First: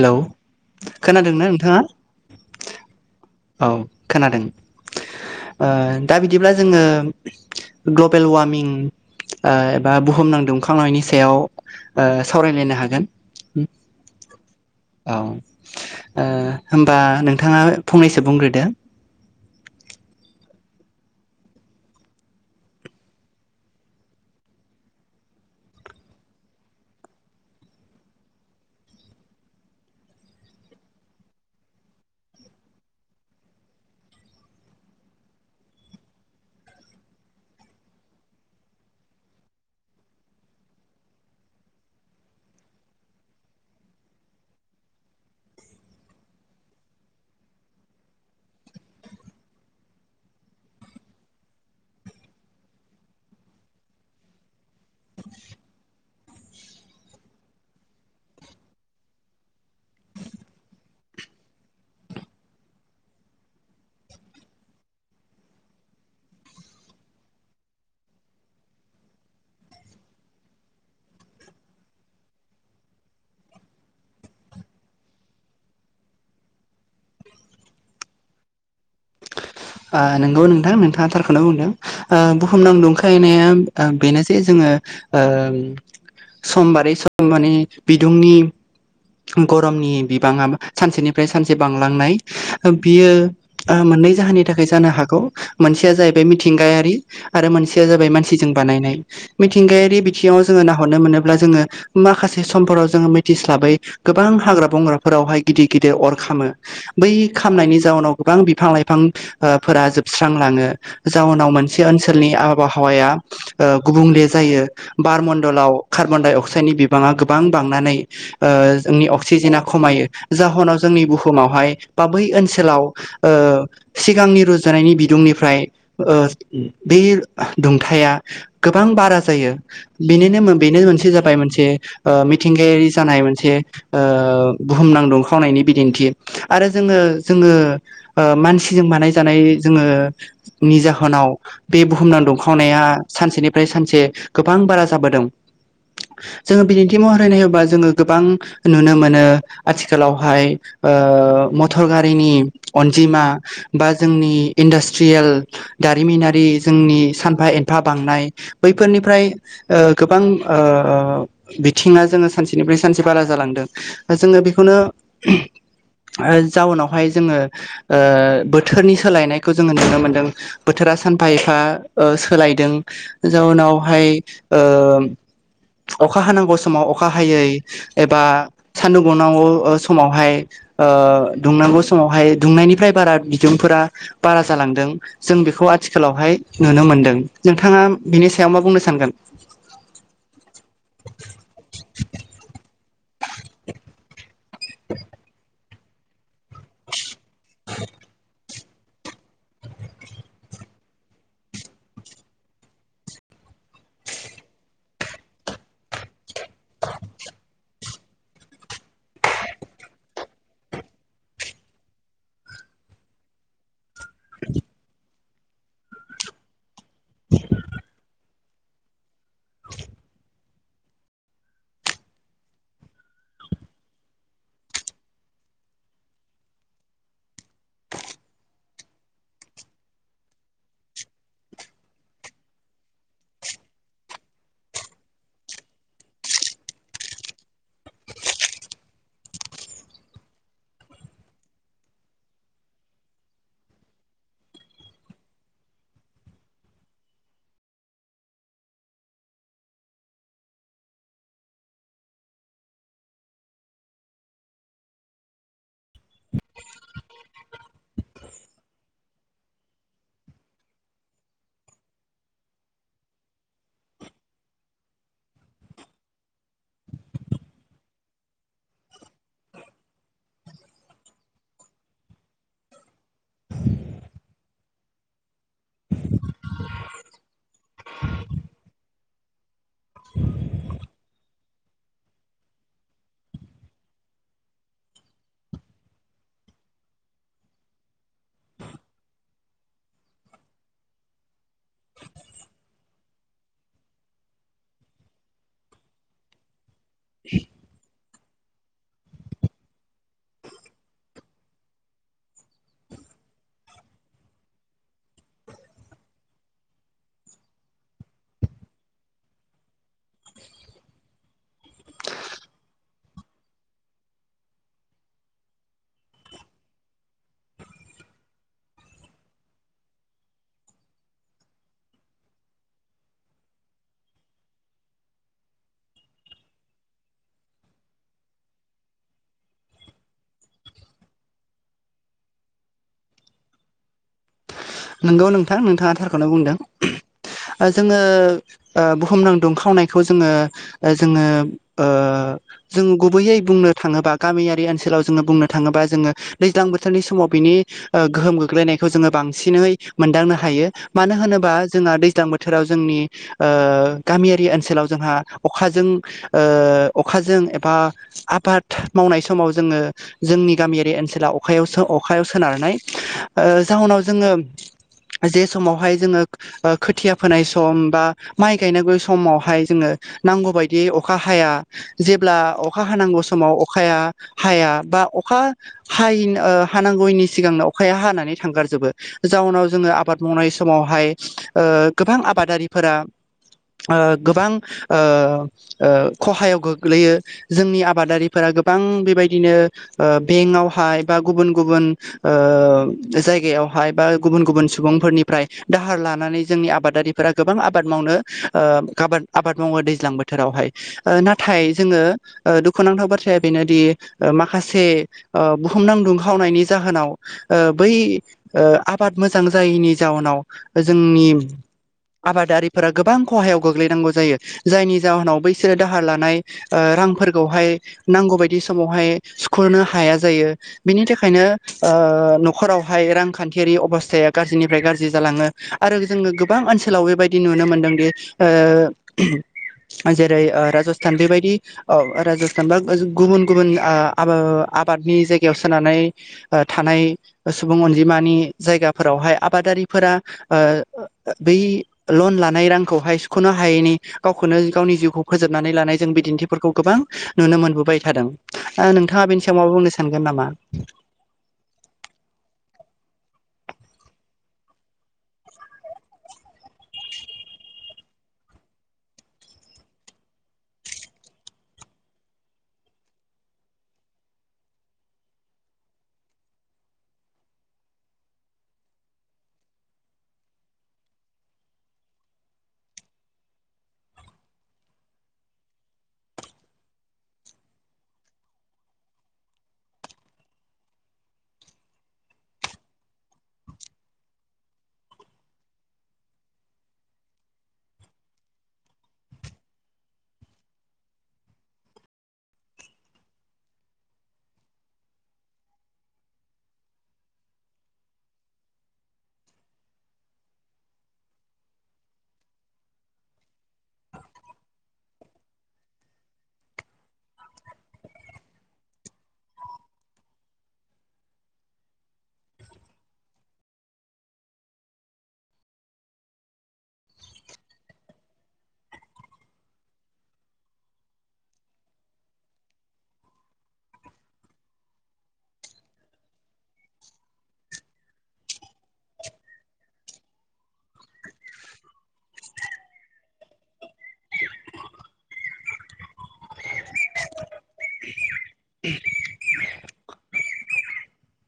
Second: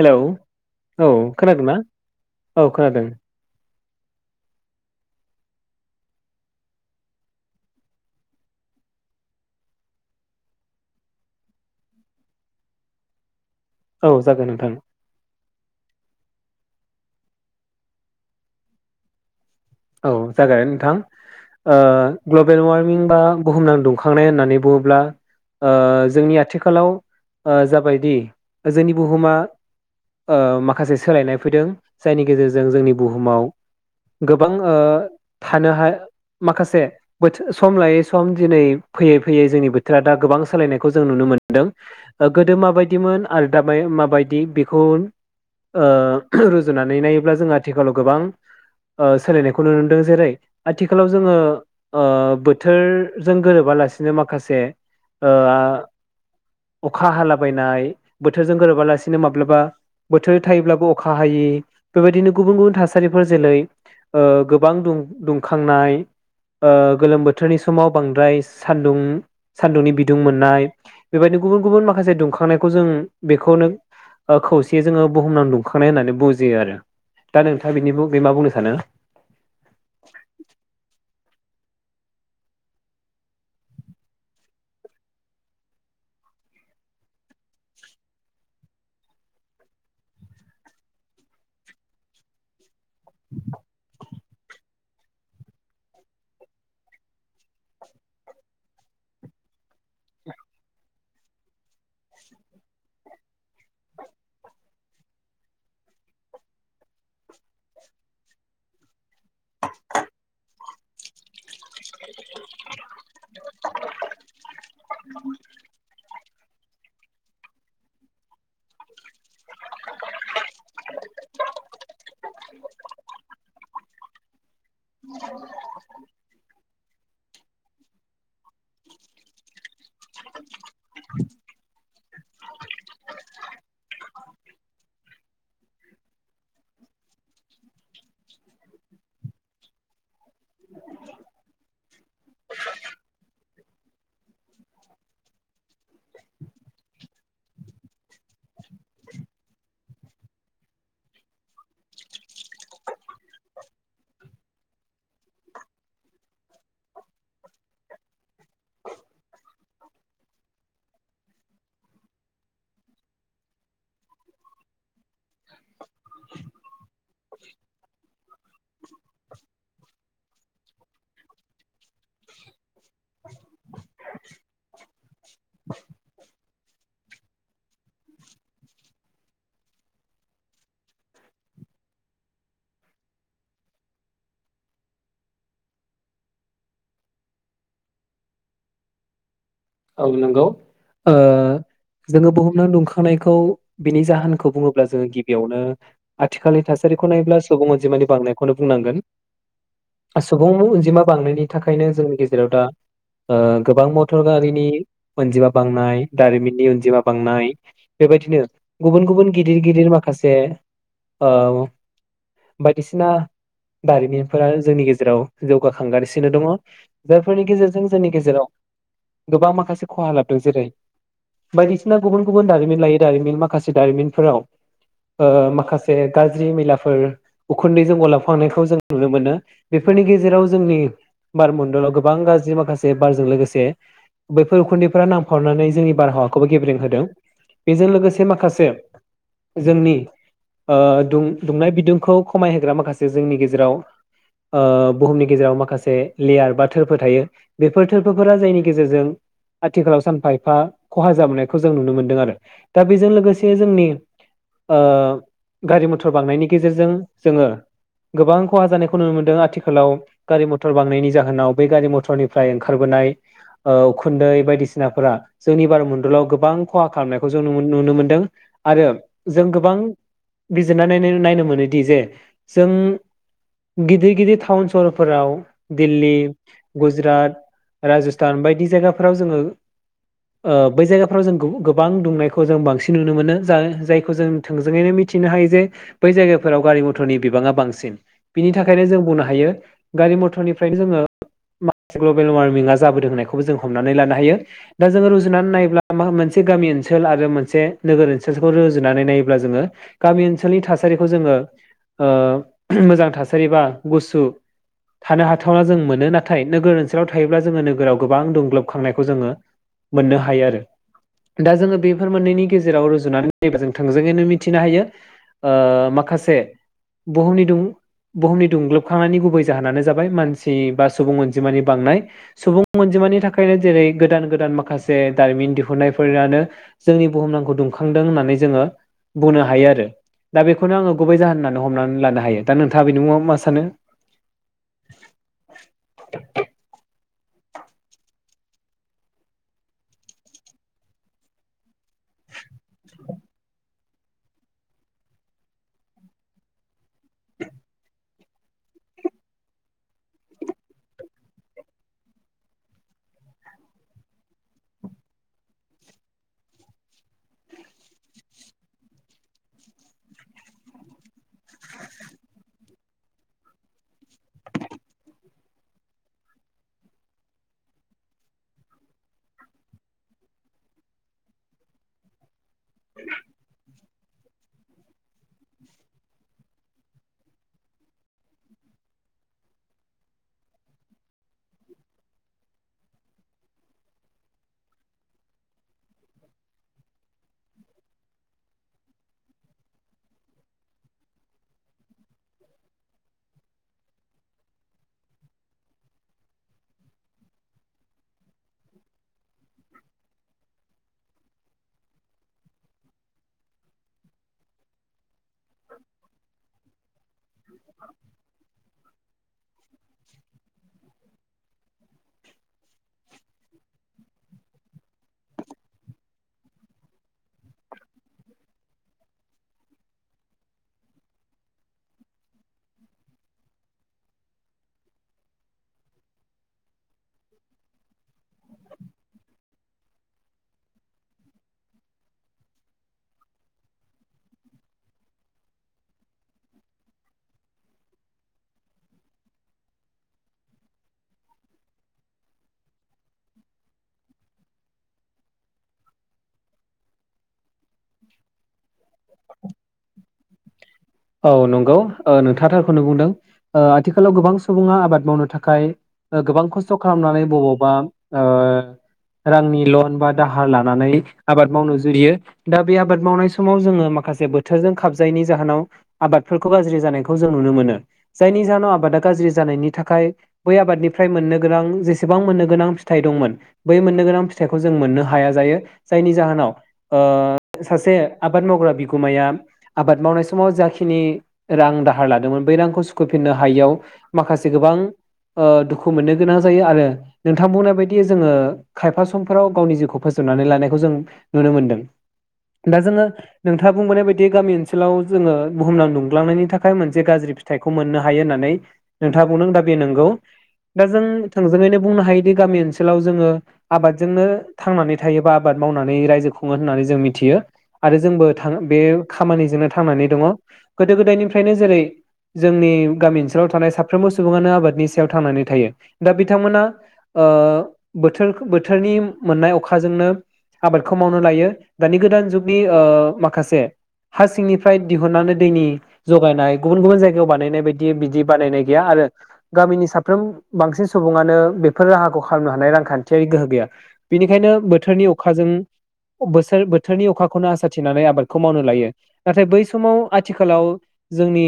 Hello औ खोनादोंना औ खोनादों। औ खोनादों ओ दा बिदिब्ला जोङो ग्लबेल वार्मिं एबा बुहुमनां दुखांनायनि सायाव सावरायलायनो हागोन। औ जागोन नोंथां। औ ओ होमबा नोंथाङा। फंनैसो बुंग्रोदो। औ जागोन नोंथां ओ ग्लबेल वारमिं बा बुहुमनां दुंखांनाय होननानै बुङोब्ला जोंनि आथिखालाव जाबायदि जोंनि बुहुमा ओ माखासे सोलायनाय फैदों जायनि गेजेरजों जोंनि बुहुमाव गोब गोबां थानो माखासे सम लायै सम दिनै फैयै फैयै जोंनि बोथोरा दा गोबां सोलायनायखौ जों नुनो मोनदों गोदो माबायदिमोन आरो दा माबायदि बेखौ ओ रुजुनानै नायोब्ला जों आथिखालाव गोबां ओ सोलायनायखौ नुनो मोनदों जेरै आथिखालाव जोङो ओ बोथोरजों गोरोबालासिनो माखासे अखा हालाबायनाय बोथोरजों गोरोबालासिनो माब्लाबा बोथोर थायोब्लाबो अखा हायि बेबायदिनो गुबुन गुबुन थासारिफोर जेलै ओ गोबां दुं-दुंखांनाय ओ गोलोम बोथोरनि समाव बांद्राय सानदुं सानदुंनि बिदुं मोननाय बेबायदिनो गुबुन गुबुन माखासे दुंखांनायखौ जों बेखौनो खौसेयै जोङो बुहुमनाव दुंखांनाय होननानै बुजियो। आरो दा नोंथाङा बिनि बागै मा बुंनो सा सानो? ओ नोंगौ नोंथां नोंथाङा थारखौनो बुंदों ओ बुहुमनां दुंखांनाया बेनो जे जोङो ओ सम बारै सम माने बिदुंनि गरमनि बिबाङा सानसेनिफ्राय सानसे बांलांनाय। बियो मोननै जाहोननि नि थाखाय जानो हागौ मोनसेया जाहैबाय मिथिंगायारि आरो मोनसेया जाबाय मानसिजों बानायनाय मिथिंगायारि बिथिङाव जोङो नाहरनो मोनोब्ला जोङो माखासे समफोराव जोङो मिथिस्लाबै गोबां हाग्रा बंग्राफोरावहाय गिदिर गिदिर अर खामो बै खामनायनि जाउनाव गोबां बिफां लाइफां फोरा जोबस्रांलाङो। जाउनाव मान से ओनसोलनि आबहावाया गुबुंले जायो बारमणडलाव कार्बनडाय अक्स साड बिबाङा गोबां बांनानै ओ जोंनि अक्सिजेना खमायो जाहोनाव जोंनि बुहुमावहाय बा बै ओनसोलाव सिगांनि रुजु जानायनि बिदुंनिफ्राय ओ बे दुंथाया गोबां बारा जायो बेनिनो बेनो मोनसे जाबाय मोनसे ओ मिथिंगायारि जानाय मोनसे ओ बुहुमनां दुंखावनायनि बिदिन्थि आरो जोङो जोङो ओ मानसि जों बानाय जानाय जोङोनि जाहोनाव बे बुहुमनाव दुंखावनाया सानसेनिफ्राय सानसे गोबां बारा जाबोदों जोङो बिदिन्थि महरै नायोबा जोङो गोबां नुनो मोनो आथिखालावहाय मटर गारिनि अनजिमा। बा जोंनि इन्डास्ट्रियेल दारिमिनारि जोंनि सानफा एनफा बांनाय बैफोरनिफ्राय ओ गोबां बिथिङा जोङो सानसेनिफ्राय सानसे बारा जालांदों जोङो बेखौनो जाउनावहाय जोङो ओ बो बोथोरनि सोलायनायखौ जोङो नुनो मोनदों बोथोरा सानफा एफा सोलायदों जाउनावहाय ओ अखा हानांगौ समाव अखा हायै एबा सानदुं दुंनांगौ समावहाय दुंनांगौ समावहाय दुंनायनिफ्राय बारा सुबुंफोरा बारा जालांदों जों बेखौ आथिखालावहाय नुनो मोनदों नोंथाङा बिनि सायाव मा बुंनो सानगोन? औ नंगौ खौ बिनि जाहोनखौ बुङोब्ला जोङो गिबियावनो आथिखालनि थासारिखौ नायोब्ला सुबुंङा अनजिमानि बांनायखौ बुंनांगोन सुबुं अनजिमा बांनायनि थाखायनो जोंनि गेजेराव दा गोबां मटर गारि अनजिमा बांनाय दारिमिननि अनजिमा बांनाय बेबायदिनो गुबुन गुबुन गिदिर गिदिर माखासे ओ बायदिसिना दारिमिनफोरा जोंनि गेजेराव जौगाखांगासिनो दङ। जायफोरनि गेजेरजों जोंनि गेजेराव गोबां माखासे खहा लाबोदों जेरै बायदिसिना गुबुन गुबुन दारिमिन लायै दारिमिन माखासे दारिमिनफोराव माखासे गाज्रि मैलाफोर उखुन्दैजों गलाबखांनायखौ जों नुनो मोनो बेफोरनि गेजेराव जोंनि बारमणडलाव गोबां गाज्रि माखासे बारजों लोगोसे बैफोर उखुन्दैफोरा नांफनानै जोंनि बारहावाखौबो गेबेरें होदों बेजों लोगोसे माखासे जोंनि दुं दुंनाय बिदुंखौ खमायहोग्रा माखासे जोंनि गेजेराव बुहुमनि गेजेराव माखासे लेयार बा थोरफो थायो बेफोर थोरफोरा जायनि गेजेरजों आथिखालाव सानफा एफा खहा जाबोनायखौ जों नुनो मोनदों आरो दा बेजों लोगोसे जोंनि गारि मथर बांनायनि गेजेरजों जोङो गोबां खहा जानायखौ नुनो मोनदों आथिखालाव गारि मथर बांनायनि जाहोनाव बे गारि मथरनिफ्राय ओंखारबोनाय ओ खुन्दै बायदिसिनाफोरा जोंनि बारमण्डलाव गोबां खहा खालामनायखौ जों नुनो मोनदों आरो जों गोबां बिजिरनानै नायनो नायनो मोनोदि जे जों गिदिर गिदिर टाउन सहरफोराव दिल्ली, गुजरात, राजस्थान बायदि जायगाफोर फोराव जोङो बै जायगाफ्राव जों गोबां दुंनायखौ जों बांसिन नुनो मोनो जा जायखौ जों थोंजोङैनो मिथिनो हायो जे बै जायगाफोराव गारि मथरनि बिबाङा बांसिन बिनि थाखायनो जों बुंनो हायो गारि मथरनिफ्रायनो जोङो माखासे ग्लबेल वार्मि जाबोदों होननाखौबो जों हमनानै लानो हायो दा जों रुजुनानै नायोब्ला मोनसे गामि ओनसोल आरो मोनसे नोगोर ओसोल। खौ रुजुनानै नायोब्ला जोङो गामि ओनसोलनि थासारिखौ जोङो मोजां थासारि बा गुसु थानो हाथावना जों मोनो नाथाय नोगोर ओनसोलाव थायोब्ला जोङो नोगोराव गोबां दुं खांनायखौ जोङो मोननो हायो आरो दा जोङो बेफोर मोननैनि गेजेराव रुजुनानै नायबा जों थोंजोङैनो मिथिनो हायो माखासे बुहुम बुहुमनि दुंग्लोबखांनायनि गुबै जाहोनानो जाबाय मानसि बा सुबुं अनजिमानि बांनाय सुबुं अनजिमानि थाखाय बेखायनो जेरै गोदान गोदान माखासे दारिमिन दिहुननायफोरानो जोंनि बुहुमनांखौ दुंखांदों होननानै जोङो बुंनो हायो आरो दा बेखौनो आङो गुबै जाहोन होननानै हमनानै लानो हायो दा नोंथाङा बेनि मुङाव मा सानो। नोंगौ नोंथां नोंथाङा थारखौनो बुंदों ओ जोङो ओ बुहुमनां दुंखावनायखौ जोङो ओ जोङो ओ जों गुबैयै बुंनो थाङोबा गामियारि ओनसोलाव जोङो बुंनो थाङोबा जोङो दैज्लां बोथोरनि समाव बिनि ओ गोहोम गोग्लैनायखौ जोङो बां सिनै मोनदांनो हायो मानो होनोबा जोंहा दैज्लां बोथोराव जोंनि ओ गामियारि ओनसोलाव जोंहा अखाजों ओ अखाजों एबा आबाद मावनाय समाव जोङो जोंनि गामियारि ओनसोलाव अखायावसो अखायाव सोनारनाय ओ जाउनाव जोङो जे समावहाय जोङो ओ खोथिया फोनाय सम बा माइ गायनांगै समावहाय जोङो नांगौ बायदियै अखा हाया जेब्ला अखा हानांगौ समाव अखाया हाया बा अखा हायै हानांगौनि सिगांनो अखाया हानानै थांगार जोबो जाउनाव जोङो आबाद मावनाय समावहाय ओ गोबां आबादारिफोरा ओ गोबां ओ ओ खहायाव गोग्लैयो जोंनि आबादारिफोरा गोबां बेबायदिनो ओ बेंकआवहाय बा गुबुन गुबुन ओ जायगायाव हाय बा गुबुन गुबुन सुबुंफोरनिफ्राय दाहार लानानै जोंनि आबादारिफोरा गोबां आबाद मावनो आबाद ओ मावो दैज्लां बोथोरावहाय ओ नाथाय जोङो ओ दुखुनांथाव बाथ्राया बेनोदि माखासे ओ बुहुमनां दुंखावनायनि जाहोनाव ओ बै ओ आबाद मोजां जायैनि जाउनाव जोंनि आबादारिफोरा गोबां खहायाव गोग्लैनांगौ जायो जायनि जाहोनाव बैसोरो दाहार लानाय ओ रांफोरखौहाय नांगौ बायदि समावहाय सुखनो हाया जायो बिनि थाखायनो ओ नखरावहाय रां खान्थियारि अबस्थाया गाज्रिनिफ्राय गाज्रि जालाङो आरो जोङो गोबां ओनसोलाव बेबायदि नुनो मोनदोंदि ओ जेरै ओ राजस्थान बेबायदि अ राजस्थान बा ओ आ बा गुबुन गुबुन आ आब आबादनि जायगायाव सोनानै ओ थानाय सुबुं अन बिमानि जायगाफोरावहाय आबादारिफोरा ओ बै लन लानाय रांखौहाय सुखनो हायैनि गावखौनो गावनि जिउखौ फोजोबनानै लानाय जों बिदिन्थिफोरखौ गोबां नुनो मोनबोबाय थादों ओ नोंथाङा बेनि सायाव मा बुंनो सा सानगोन नामा औ नंगौ ओ नोंथाङा थारखौनो बुंदों ओ आथिखालाव गोबां सुबुङा आबाद मावनो थाखाय ओ गोबां खस्थ खालामनानै बबावबा ओ रांनि लन बा दाहार लानानै आबाद मावनो जुरियो दा बे आबाद मावनाय समाव जोङो माखासे बोथोरजों खाबजायैनि जाहोनाव आबादफोरखौ गाज्रि जानायखौ जों नुनो मोनो जायनि जाहोनाव आबादा गाज्रि जानायनि थाखाय बै आबादनिफ्राय मोननो गोनां जेसेबां मोननो गोनां फिथाइ दंमोन बै मोननो गोनां फिथाइखौ जों मोननो हाया जायो जायनि जाहोनाव ओ सासे आबाद मावग्रा बिगुमाया आबाद मावनाय समाव जा नि रां दाहार लादोंमोन बै रांखौ सुखफिननो हायैयाव माखासे गोबां ओ दुखु मोननो गोनां जायो आरो नोंथाङा बुंनाय बायदि जोङो खायफा समफोराव गावनि जिउखौ फोजोबनानै लानायखौ जों नुनो मोनदों दा जोङो नोंथाङा बुंबोनाय बायदि गामि ओनसोलाव जोङो बुहुमनां दुंग्लांनायनि थाखाय मोनसे गाज्रि फिथाइखौ मोननो हायो होननानै नोंथाङा बुंदों दा बे नंगौ दा जों थोंजोङैनो बुंनो हायोदि गामि ओनसोलाव जोङो आबादजोंनो थांनानै थायोबा आबाद मावनानै रायजो खुङो होननानै जों मिथियो आरो जोंबो थां बे खामानिजोंनो थांनानै दङ। गोदो गोदायनिफ्रायनो जेरै जोंनि गामि ओनसोलाव थानाय साफ्रोमबो सुबुङानो आबादनि सायाव थांनानै थायो दा बिथांमोना ओ बोथोर बोथोरनि मोननाय अखाजोंनो आबादखौ मावनो लायो दानि गोदान जुगनि ओ माखासे हा सिंनिफ्राय दिहुननानै दैनि जगायनाय गुबुन गुबुन जायगायाव बानायनाय बायदि बिदि बानायनाय गैया आरो गामिनि साफ्रोम बांसिन सुबुङानो बेफोर राहाखौ खालामनो हानाय रांखान्थियारि गोहो गैया बेनिखायनो बोथोरनि अखाजों बोथोर बोथोरनि अखाखौनो आसा थिनानै आबादखौ मावनो लायो नाथाय बै समाव आथिखालाव जोंनि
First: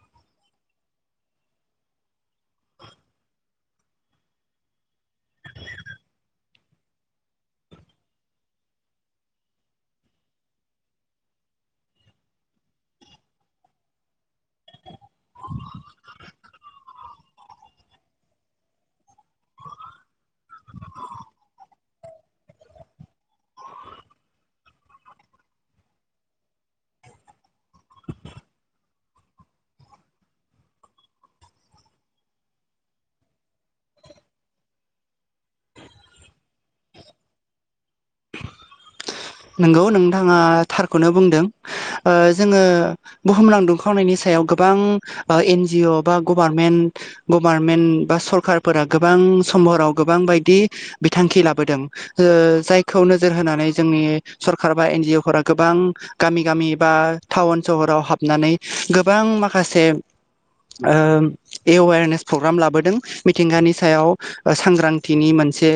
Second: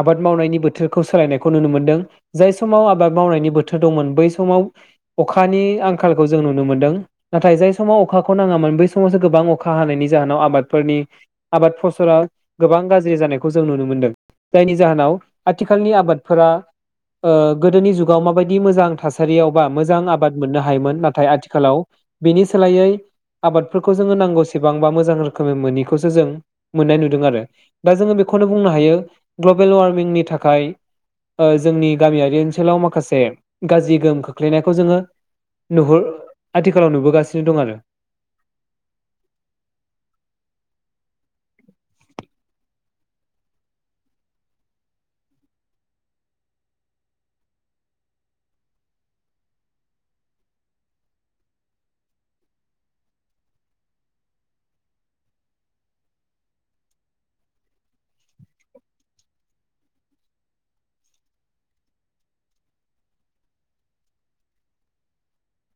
आबाद मावनायनि बोथोरखौ सोलायनायखौ नुनो मोनदों जाय समाव आबाद मावनायनि बोथोर दंमोन बै समाव अखानि आंखालखौ जों नुनो मोनदों नाथाय जाय समाव अखाखौ नाङामोन बै समावसो गोबां अखा हानायनि जाहोनाव आबादफोरनि आबाद फसला गोबां गाज्रि जानायखौ जों नुनो मोनदों जायनि जाहोनाव आथिखालनि आबादफोरा ओ गोदोनि जुगाव माबायदि मोजां थासारियाव बा मोजां आबाद मोननो हायोमोन नाथाय आथिखालाव बिनि सोलायै आबादफोरखौ जोङो नांगौसेबां बा मोजां रोखोमै मोनोैखौसो जों मोननाय नुदों आरो दा जोङो बेखौनो बुंनो हायो ग्लबेल वार्मिंनि थाखाय ओ जोंनि गामियारि ओनसोलाव माखासे गाज्रि गोहोम खोख्लैनायखौ जोङो नुहुर आथिखालाव नुबोगासिनो दं आरो। नोंगौ नोंथाङा थारखौनो बुंदों ओ जोङो बुहुमनां दुंखावनायनि सायाव गोबां एन जि अ बा गभारमेन्ट गभारमेन्ट बा सरखारफोरा गोबां समहराव गोबां बायदि बिथांखि लाबोदों ओ जायखौ नोजोर होनानै जोंनि सरखार बा एन जिअ फोर गोबां गामि गामि बा टाउन सहराव हाबनानै गोबां माखासे ओ एवेरनेस प्रग्राम लाबोदों मिथिंगानि सायाव सांग्रांथिनि मोनसे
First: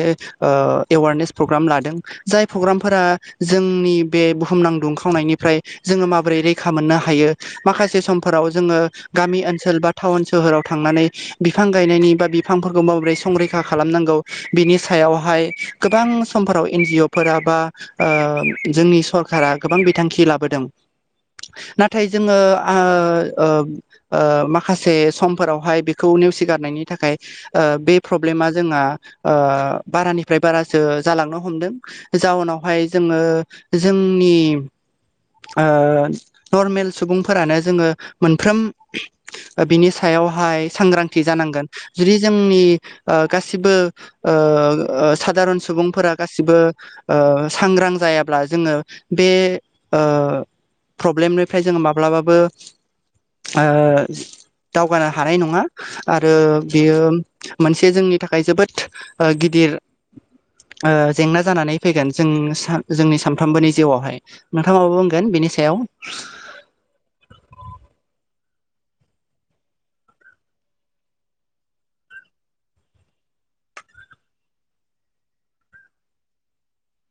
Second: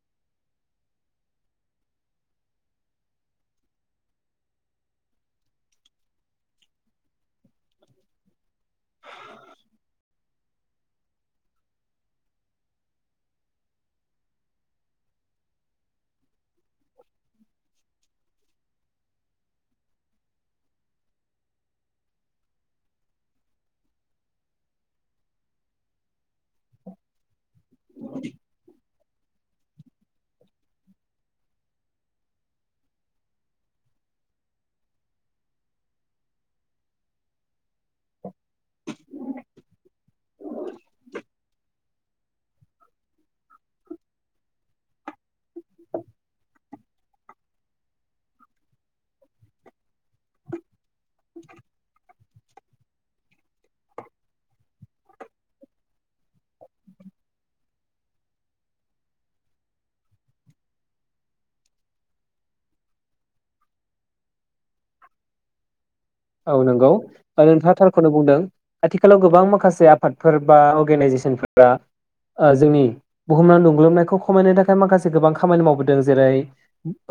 ओ एवारनेस प्रग्राम लादों जाय प्रग्रामफोरा जोंनि बे बुहुमनां दुंखावनायनिफ्राय जोङो माबोरै रैखा मोननो हायो माखासे समफोराव जोङो गामि ओनसोल बा टाउन सोहोराव थांनानै बिफां गायनायनि बा बिफांफोरखौ माबोरै संरैखा खालामनांगौ बिनि सायावहाय गोबां समफोराव एन जि अ फोरा बा ओ जोंनि सरखारा गोबां बिथांखि लाबोदों नाथाय जोङो ओ आ ओ ओ माखासे समफोरावहाय बेखौ नेवसिगारनायनि थाखाय ओ बे प्रब्लेमा जोंहा ओ बारानिफ्राय बारासो जालांनो हमदों जाउनावहाय जोङो जोंनि ओ नर्मेल सुबुंफोरानो जोङो मोनफ्रोम ओ बिनि सायावहाय सांग्रांथि जानांगोन जुदि जोंनि ओ गासिबो ओ आ सादारन सुबुंफोरा गासिबो ओ सांग्रां जायाब्ला जोङो बे ओ प्रब्लेमनिफ्राय जोङो माब्लाबाबो ओ दावगानो हानाय नङा आरो बेयो मोनसे जोंनि थाखाय जोबोद ओ गिदिर ओ जेंना जानानै फैगोन। जों सा जोंनि सानफ्रामबोनि जिउआवहाय नोंथाङा माबा बुंगोन बेनि सायाव। औ नंगौ आरो नोंथाङा थारखौनो बुंदों आथिखालाव गोबां माखासे आफादफोर बा अर्गेनाइजेसन फोरा ओ जोंनि बुहुमाव दुंग्लोबनायखौ खमायनो थाखाय माखासे गोबां खामानि मावबोदों जेरै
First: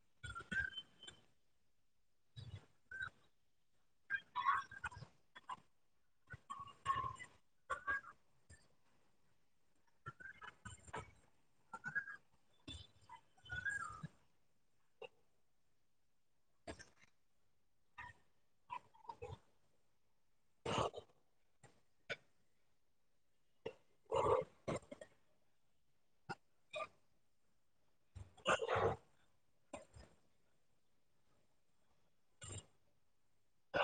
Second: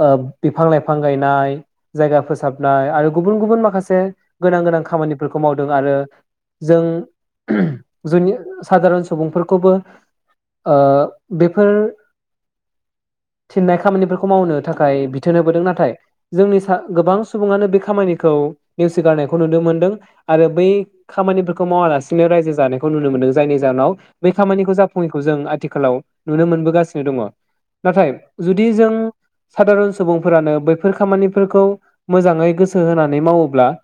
ओ बिफां लाइफां गायनाय जायगा फोसाबनाय आरो गुबुन गुबुन माखासे से गोनां गोनां खामानिफोरखौ मावदों आरो जों गोनि सादारन सुबुंफोरखौबो ओ बेफोर थिननाय खामानिफोरखौ मावनो थाखाय बिथोन होबोदों नाथाय जोंनि सा गोबां सुबुङानो बे खामानिखौ नेवसिगारनायखौ नुदों मोनदों आरो बै खामानिफोरखौ मावालासिनो रायजो जानायखौ नुनो मोनदों जायनि जाहोनाव बै खामानिखौ जाफुङैखौ जों आथिखालाव नुनो मोनबोगासिनो दङ नाथाय जुदि जों सादारन सुबुंफोरानो बैफोर खामानिफोरखौ मोजाङै गोसो होनानै मावोब्ला